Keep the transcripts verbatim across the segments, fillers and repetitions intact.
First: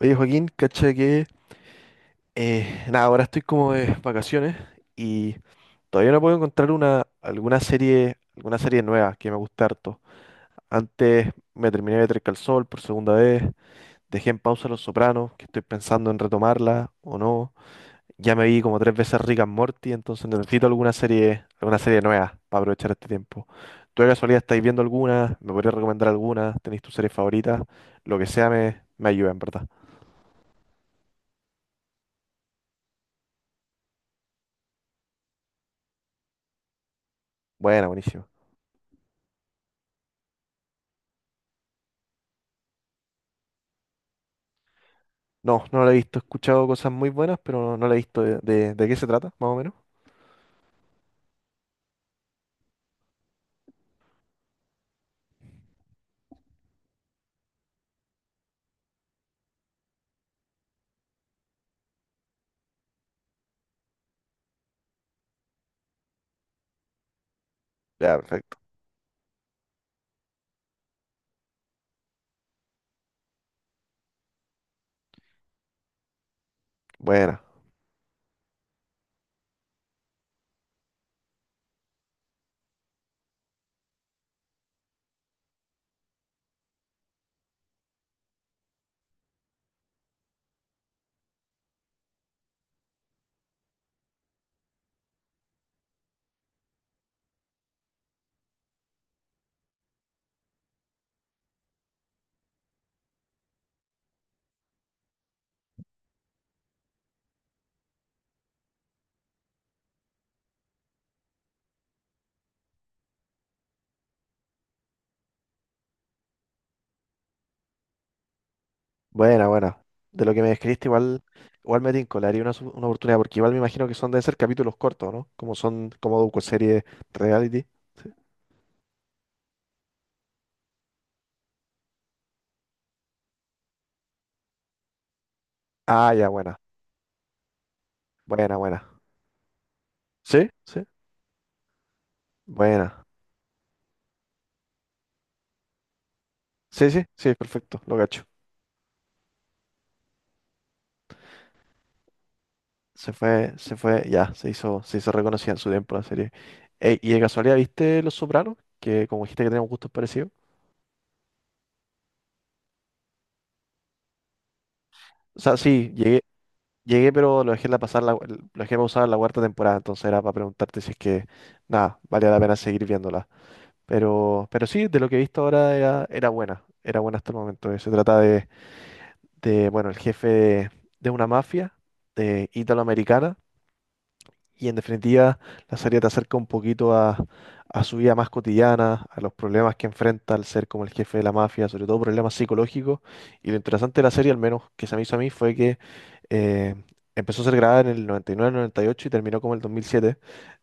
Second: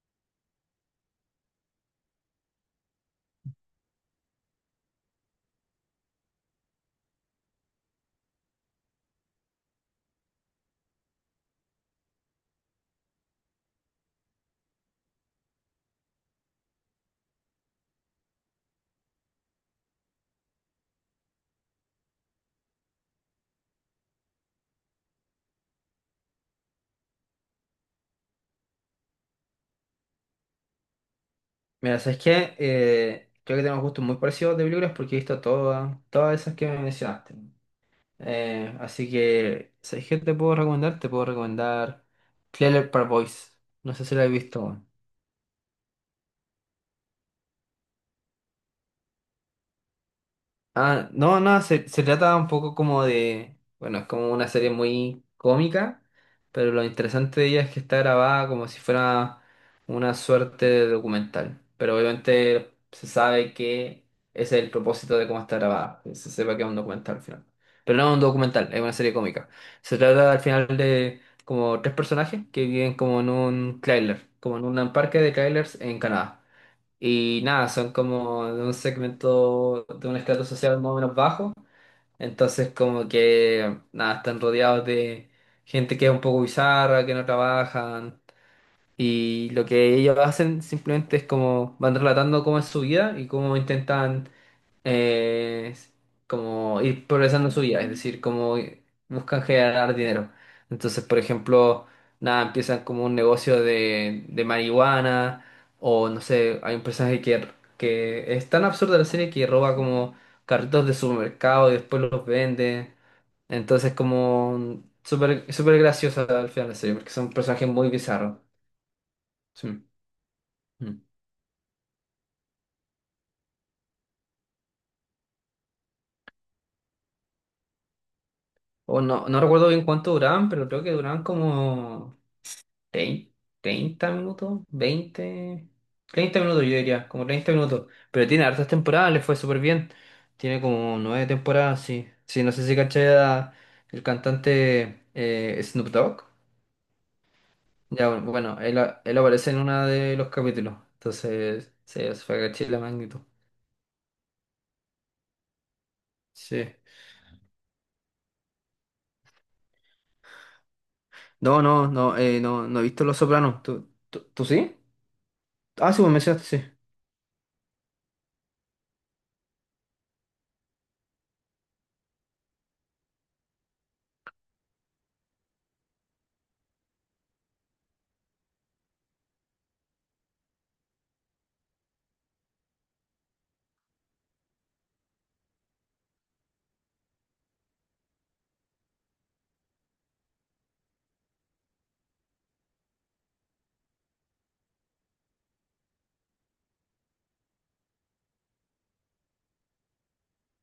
Oye, Joaquín, cacha que eh, nada, ahora estoy como de vacaciones y todavía no puedo encontrar una alguna serie, alguna serie nueva que me guste harto. Antes me terminé de Better Call Saul por segunda vez, dejé en pausa Los Sopranos, que estoy pensando en retomarla o no. Ya me vi como tres veces Rick and Morty, entonces necesito alguna serie, alguna serie nueva para aprovechar este tiempo. ¿Tú de casualidad estáis viendo alguna? ¿Me podrías recomendar alguna? ¿Tenéis tu serie favorita? Lo que sea me, me ayuda, en verdad. Mira, ¿sabes qué? Eh, creo que tenemos gustos muy parecidos de películas porque he visto todas, todas esas que me mencionaste. Buena, buenísima. Eh, así que, ¿sabes qué te puedo recomendar? Te puedo recomendar Trailer Park Boys. No sé si la he visto. No, no la he visto. He escuchado cosas muy buenas, pero no, no la he visto. ¿De, de, de qué se trata, más o menos? Ah, no, no, se, se trata un poco como de, bueno, es como una serie muy cómica, pero lo interesante de ella es que está grabada como si fuera una suerte de documental. Pero obviamente se sabe que ese es el propósito de cómo está grabada, que se sepa que es un documental al final. Pero no es Ya, un perfecto. documental, es una serie cómica. Se trata al final de como tres personajes que viven como en un trailer, como en un parque de trailers en Canadá. Y Buena, nada, son como de un segmento, de un estrato social más o menos bajo. Entonces como que nada, están rodeados de gente que es un poco bizarra, que no trabajan. Y lo que ellos hacen simplemente es como van relatando cómo es su vida y cómo intentan eh, como ir progresando en su vida, es decir, como buscan generar dinero. Entonces, por ejemplo, nada, empiezan como un negocio de, de marihuana o no sé, hay un personaje que, que es tan absurda la serie que roba como carritos de supermercado y después los vende. Entonces, como súper súper graciosa al final la serie, porque son personajes muy bizarros. buena, buena. Sí. De lo que me describiste, Mm. igual, igual me tinco, le haría una, su- una oportunidad, porque igual me imagino que son, deben ser capítulos cortos, ¿no? Como son, como docuseries reality. Sí. O no, no recuerdo bien cuánto duraban, pero creo que duraban como Trein- treinta minutos, veinte Ah, ya, treinta buena, minutos yo diría, como treinta minutos. Pero tiene buena, hartas buena. temporadas, le fue súper bien. ¿Sí? Tiene ¿Sí? como nueve temporadas, sí. Sí, no sé si Buena. caché a el cantante eh, Snoop Dogg. Sí, sí, sí, perfecto, lo Ya, cacho. bueno, él, él aparece en uno de los capítulos. Entonces, sí, eso fue caché la Se magnitud. fue, se fue, ya, se hizo, se hizo reconocida en su tiempo la serie. Sí. Ey, y de casualidad, ¿viste Los Sopranos? Que como dijiste que tenemos gustos parecidos. No, no, no, eh, no, no he visto Los Sopranos. ¿Tú, tú, tú sí? O sea, sí, Ah, sí, me llegué mencionaste, sí. Llegué, pero lo dejé la pasar la, lo dejé pausar la cuarta temporada, entonces era para preguntarte si es que, nada, valía la pena seguir viéndola. Pero, pero sí, de lo que he visto ahora era, era buena, era buena hasta el momento. Eh, Se trata de, de, bueno, el jefe de, de una mafia eh, italoamericana y en definitiva la serie te acerca un poquito a, a su vida más cotidiana, a los problemas que enfrenta al ser como el jefe de la mafia, sobre todo problemas psicológicos. Y lo interesante de la serie, al menos que se me hizo a mí, fue que eh, empezó a ser grabada en el noventa y nueve noventa y ocho y nueve, noventa y ocho y terminó como el dos mil siete.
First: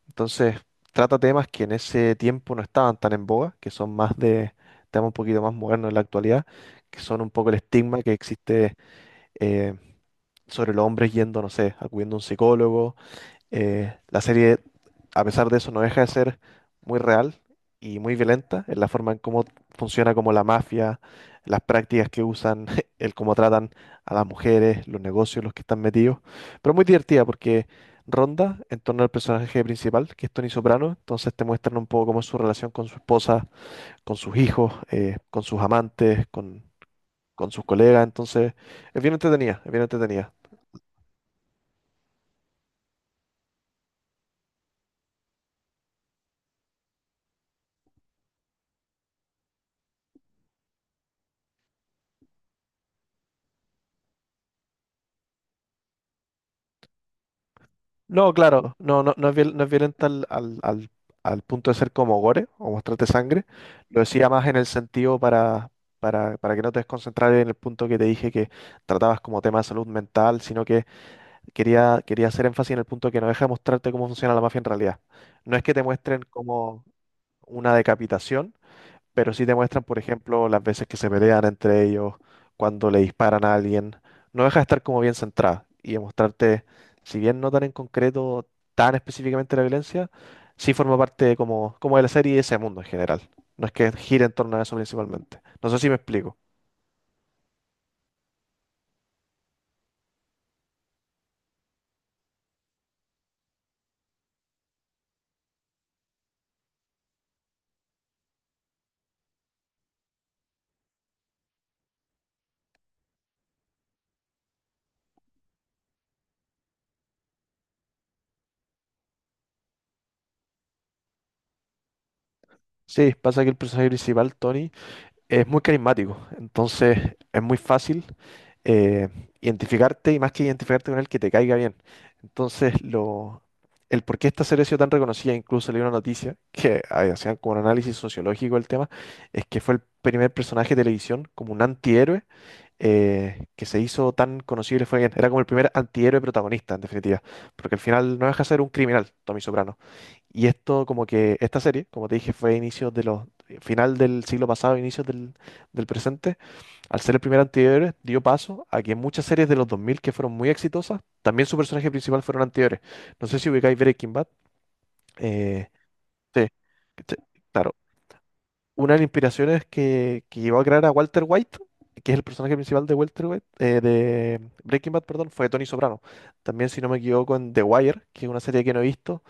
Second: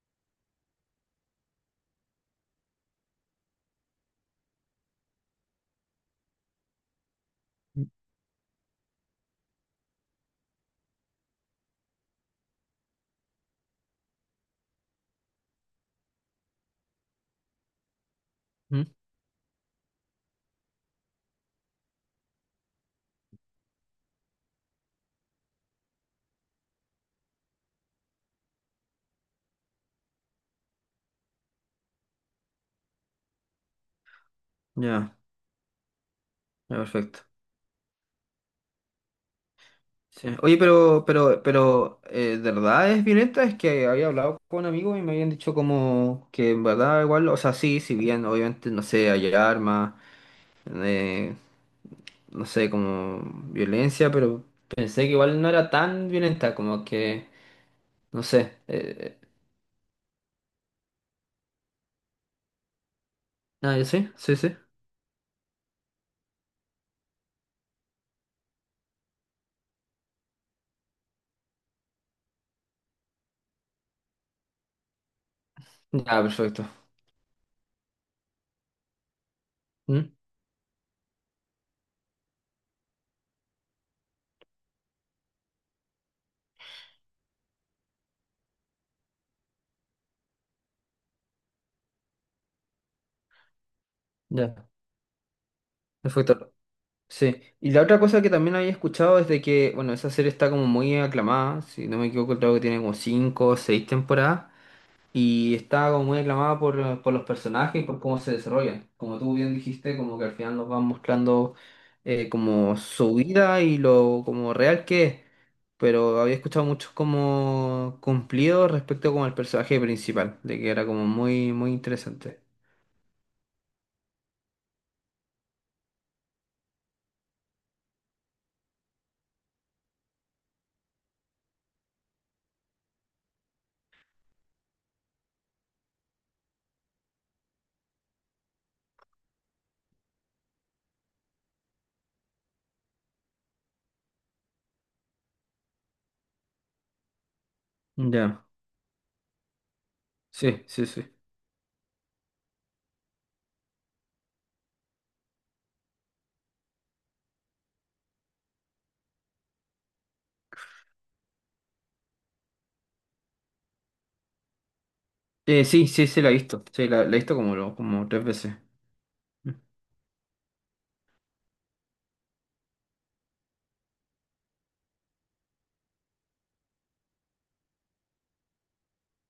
Entonces trata temas que en ese tiempo no estaban tan en boga, que son más de temas un poquito más modernos en la actualidad, que son un poco el estigma que existe eh, sobre los hombres yendo, no sé, acudiendo a un psicólogo. Eh, la serie, a pesar de eso, no deja de ser muy real y muy violenta en Mm. la forma en cómo funciona como la mafia, las prácticas que usan, el cómo tratan a las mujeres, los negocios, los que están metidos. Pero muy divertida porque ronda en torno al personaje principal, que es Tony Soprano. Entonces te muestran un poco cómo es su relación con su esposa, con sus hijos, Ya, eh, con sus amantes, con, ya, perfecto. con sus colegas. Entonces es bien entretenida, es bien Sí. entretenida. Oye, pero, pero, pero, eh, ¿de verdad es violenta? Es que había hablado con amigos y me habían dicho como que en verdad igual, o sea, sí, si bien obviamente, no sé, hay armas, eh, no sé, como violencia, pero pensé que igual no era tan violenta, como que, no No, sé. claro, no, no, Eh, no es, viol- no es violenta al, al, al- al punto de ser como gore o mostrarte sangre. ah, ¿ya Lo sí? decía Sí, más sí. en el sentido para, para, para que no te desconcentrar en el punto que te dije que tratabas como tema de salud mental, sino que quería, quería hacer énfasis en el punto que no deja de mostrarte cómo funciona la mafia en realidad. No es que te muestren Ya, perfecto. como una decapitación, pero sí demuestran, por ¿Mm? ejemplo, las veces que se pelean entre ellos, cuando le disparan a alguien. No deja de estar como bien centrada y demostrarte, si bien no tan en concreto, tan específicamente la violencia, sí forma parte de como, como de la serie y de ese mundo en general. No es que gire en Ya, torno a eso principalmente. No sé si me explico. perfecto. Sí. Y la otra cosa que también había escuchado es de que, bueno, esa serie está como muy aclamada, si no me equivoco, creo que tiene como cinco o seis temporadas. Y está como muy aclamada por, por los personajes y por cómo se desarrollan. Como tú bien dijiste, como que al final nos van mostrando eh, como su vida y lo como real que es. Pero había escuchado muchos como cumplidos respecto como al personaje principal, de que era como muy, muy interesante. Sí, pasa que el personaje principal, Tony, es muy carismático, entonces es muy fácil eh, identificarte y más que identificarte con él, que te caiga bien. Entonces, lo, el por qué esta serie ha sido tan reconocida, incluso leí una noticia que ah, hacían como un análisis sociológico del tema, es que fue el primer personaje de televisión como un antihéroe eh, que se hizo tan conocido y le fue bien. Era como el primer antihéroe protagonista, en definitiva, porque al final no deja Ya, de ser un criminal, Tommy Soprano, y sí, esto sí, como sí. que esta serie, como te dije, fue a inicios de los final del siglo pasado, inicios del, del presente, al ser el primer antihéroe, dio paso a que muchas series de los dos mil que fueron muy exitosas, también su personaje principal fueron antihéroes. No sé si ubicáis Breaking Bad. Eh, eh, sí, sí, sí, la he sí, visto. Sí, la, la he sí, visto como, claro. lo- como tres veces. Una de las Mm. inspiraciones que, que llevó a crear a Walter White, que es el personaje principal de Walter White, eh, de Breaking Bad, perdón, fue Tony Soprano. También, si no me equivoco, en The Wire, que es una serie que no he visto,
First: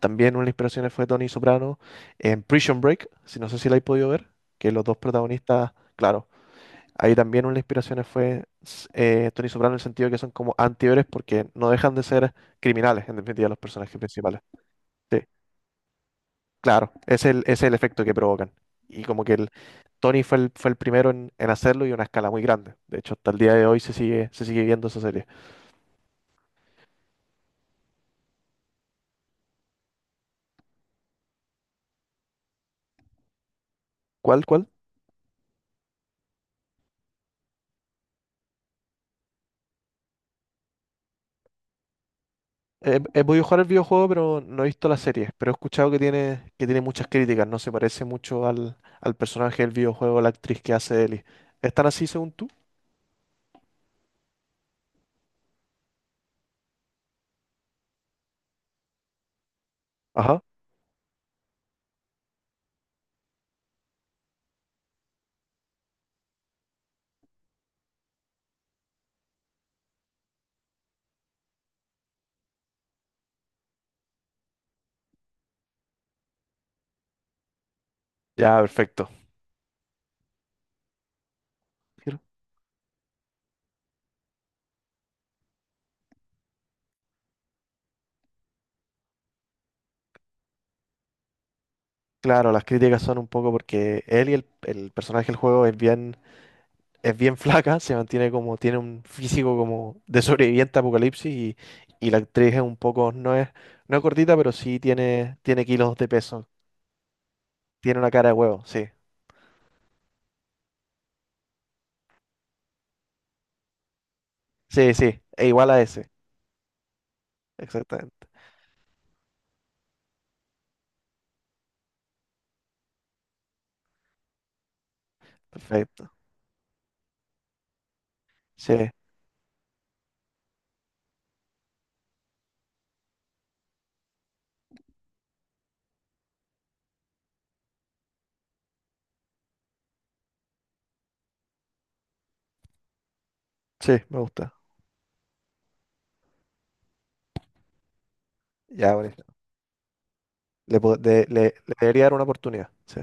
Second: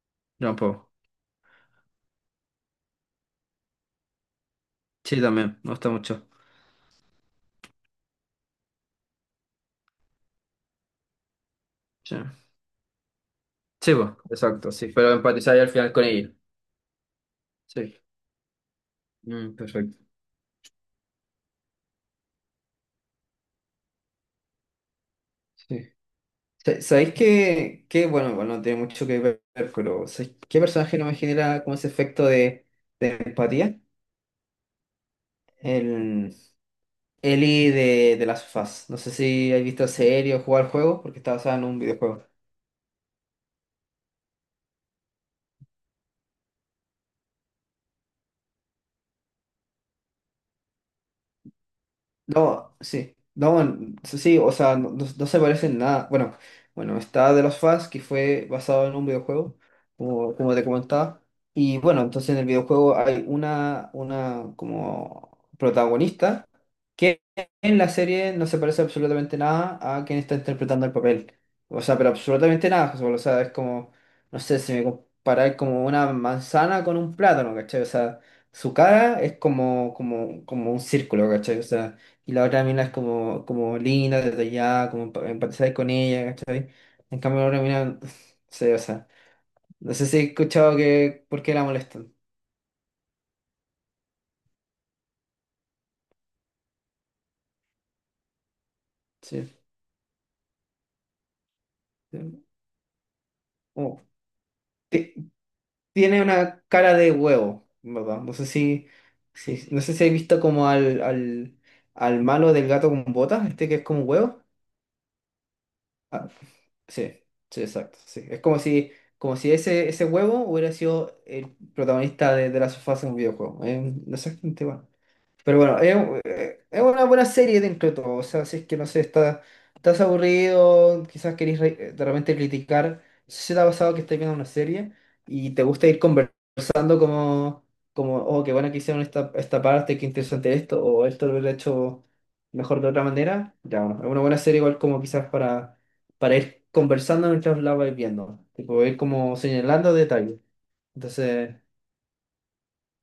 también una de Yo las un poco. inspiraciones fue Tony Soprano en Prison Break, si no sé si la habéis podido ver, que los dos Sí, también, me protagonistas, gusta claro, mucho. ahí también una de las inspiraciones fue s- eh, Tony Soprano en el sentido de que son como antihéroes porque no dejan de Sí, ser criminales, en definitiva, los sí, personajes pues, principales. exacto, sí. Pero Sí, empatizáis al final con ella. claro, es el, es el Sí. efecto que provocan. Y como que el, Mm, perfecto. Tony fue el, fue el primero en, en hacerlo y a una escala muy grande. De hecho, hasta el día de hoy se sigue, se sigue viendo esa serie. Sí. Sa- ¿Sabéis qué, qué, bueno, bueno no tiene mucho que ver, pero ¿sabéis qué personaje no me genera como ese efecto de empatía? ¿Cuál, cuál? El Eli de, de Last of Us. No sé si has visto la serie o jugado al juego, porque está basada en un videojuego. He, he podido jugar el videojuego, pero no he visto la serie. Pero he escuchado que tiene, que tiene muchas críticas. No se parece mucho al, al personaje del videojuego, la actriz que hace Ellie. ¿Están así según tú? No, sí. No, n- sí, o sea, no, no- no se parece en nada. Bueno, bueno, está de los Us, que fue basado en un videojuego, como, Ajá. como te comentaba. Y bueno, entonces en el videojuego hay una, una como protagonista que en la serie no se parece absolutamente nada a quien está interpretando el papel. O sea, pero absolutamente nada, José Pablo. O sea, es como, no sé, si me comparáis como una manzana con un plátano, ¿cachai? O sea, Ya, su perfecto. cara es como, como, como un círculo, ¿cachai? O sea Claro, y la otra mina es como, como linda desde como pa- empatizar con ella, ¿cachai? En cambio la otra mina, sí, o sea, no sé si he escuchado que por qué la molestan, Claro, las críticas son un poco porque Ellie, el, el personaje del juego, es bien, es bien flaca, se mantiene como, tiene un físico sí. como de sobreviviente a apocalipsis y, y la Sí. actriz es un poco, no es, no es Como, gordita, pero sí ti- tiene, tiene kilos de tiene peso. una cara de huevo, ¿en Tiene una verdad? cara de No sé huevo, si, sí. si- no sé si has visto como al, al, al, malo del gato con botas, este que es como un huevo. Sí, sí, e igual a ese. Ah, sí, sí, exacto, sí. Exactamente. Es como si, como si ese, ese huevo hubiera sido el protagonista de, de la sofá en un videojuego. Es exactamente igual. Pero bueno, es, Perfecto. un- eh, es una buena serie dentro de todo. O sea, si es que no Sí, sé, está, estás aburrido, quizás querés re- eh, de repente criticar. Si te ha pasado que estás viendo una serie y te gusta ir conversando como, como oh, qué bueno que hicieron esta, esta parte, qué interesante esto, o esto lo hubiera hecho mejor de otra manera. Ya, bueno, sí, es me una buena gusta. serie igual como quizás para, para ir conversando mientras la vais viendo. Tipo, Ya, ir bonito. como señalando detalles. Le, po- de- le, Entonces. le debería dar una oportunidad. Sí,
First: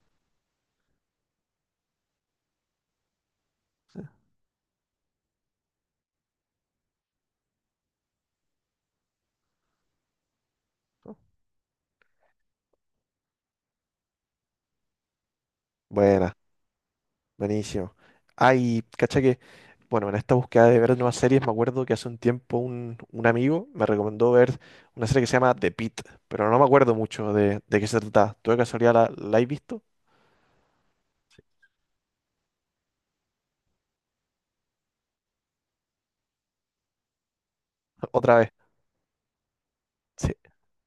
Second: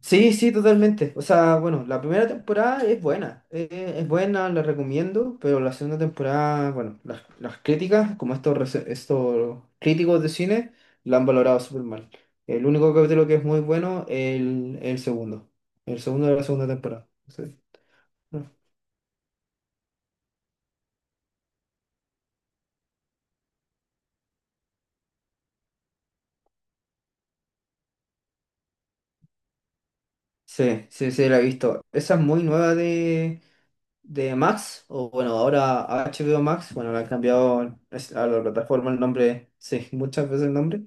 Sí, sí, totalmente. O sea, bueno, la primera temporada es buena, eh, sí. es buena, la recomiendo, pero la segunda temporada, bueno, las, las críticas, como estos, rece- estos críticos de cine, la han valorado súper mal. El único capítulo que es muy bueno es el, el segundo, el segundo de Buena, la segunda temporada. Sí, buenísimo. no. Ay, cacha que, bueno, en esta búsqueda de ver nuevas series, me acuerdo que hace un tiempo un, un amigo me recomendó ver una serie que se llama The Pitt, pero no me acuerdo mucho de, de qué se trataba. ¿Tú de casualidad la, la has visto? Sí, sí, sí, la he visto. Esa es muy nueva de, de Max, o bueno, ahora H B O Max, bueno, le han cambiado es- a Otra la vez. plataforma el nombre, sí, muchas Sí, veces el nombre.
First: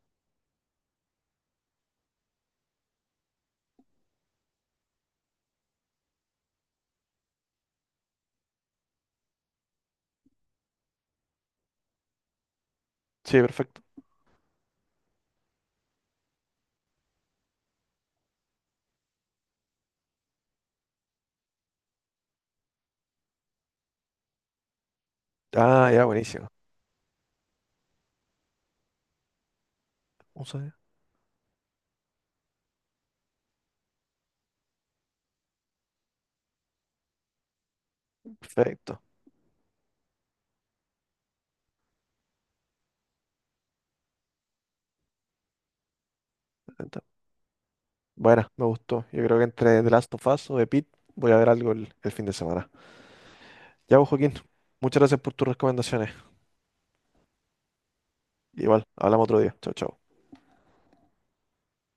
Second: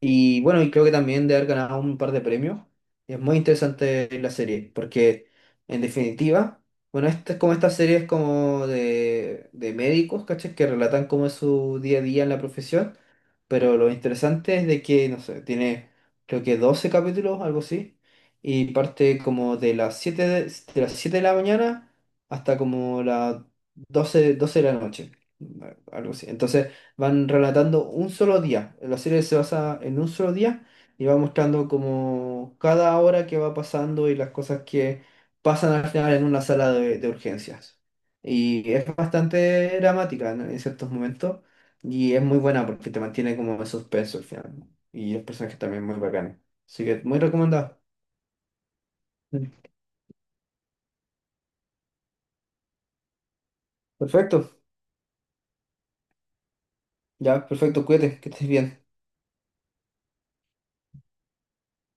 Y bueno, y creo que también de haber ganado un par de premios. Es muy interesante la serie, porque en definitiva, bueno, esta es como estas series como de, de médicos, ¿cachai? Que relatan cómo es su día a día en la profesión. sí, Pero perfecto. lo interesante es de que, no sé, tiene creo que doce capítulos, algo así, y parte como de las siete de, de las siete de la mañana hasta como las doce doce de la noche, Ah, ya, algo así. buenísimo. Entonces van relatando un solo día, la serie se basa en un solo Un día sonido. y va mostrando como cada hora que va pasando y las cosas que pasan al final en una sala de, de urgencias. Y es Perfecto. bastante dramática, ¿no?, en ciertos momentos. Y es muy buena porque te mantiene como en suspenso al final. Y el personaje también es muy bacán. Así Ento- que muy recomendado. Buena, me gustó. Yo creo que Mm. entre The Last of Us o The Pitt voy a ver algo el, el fin de semana. Ya, pues, Joaquín, Perfecto. muchas gracias por tus recomendaciones. Ya, perfecto. Cuídate, que estés bien. Igual, hablamos otro día. Chao, chao.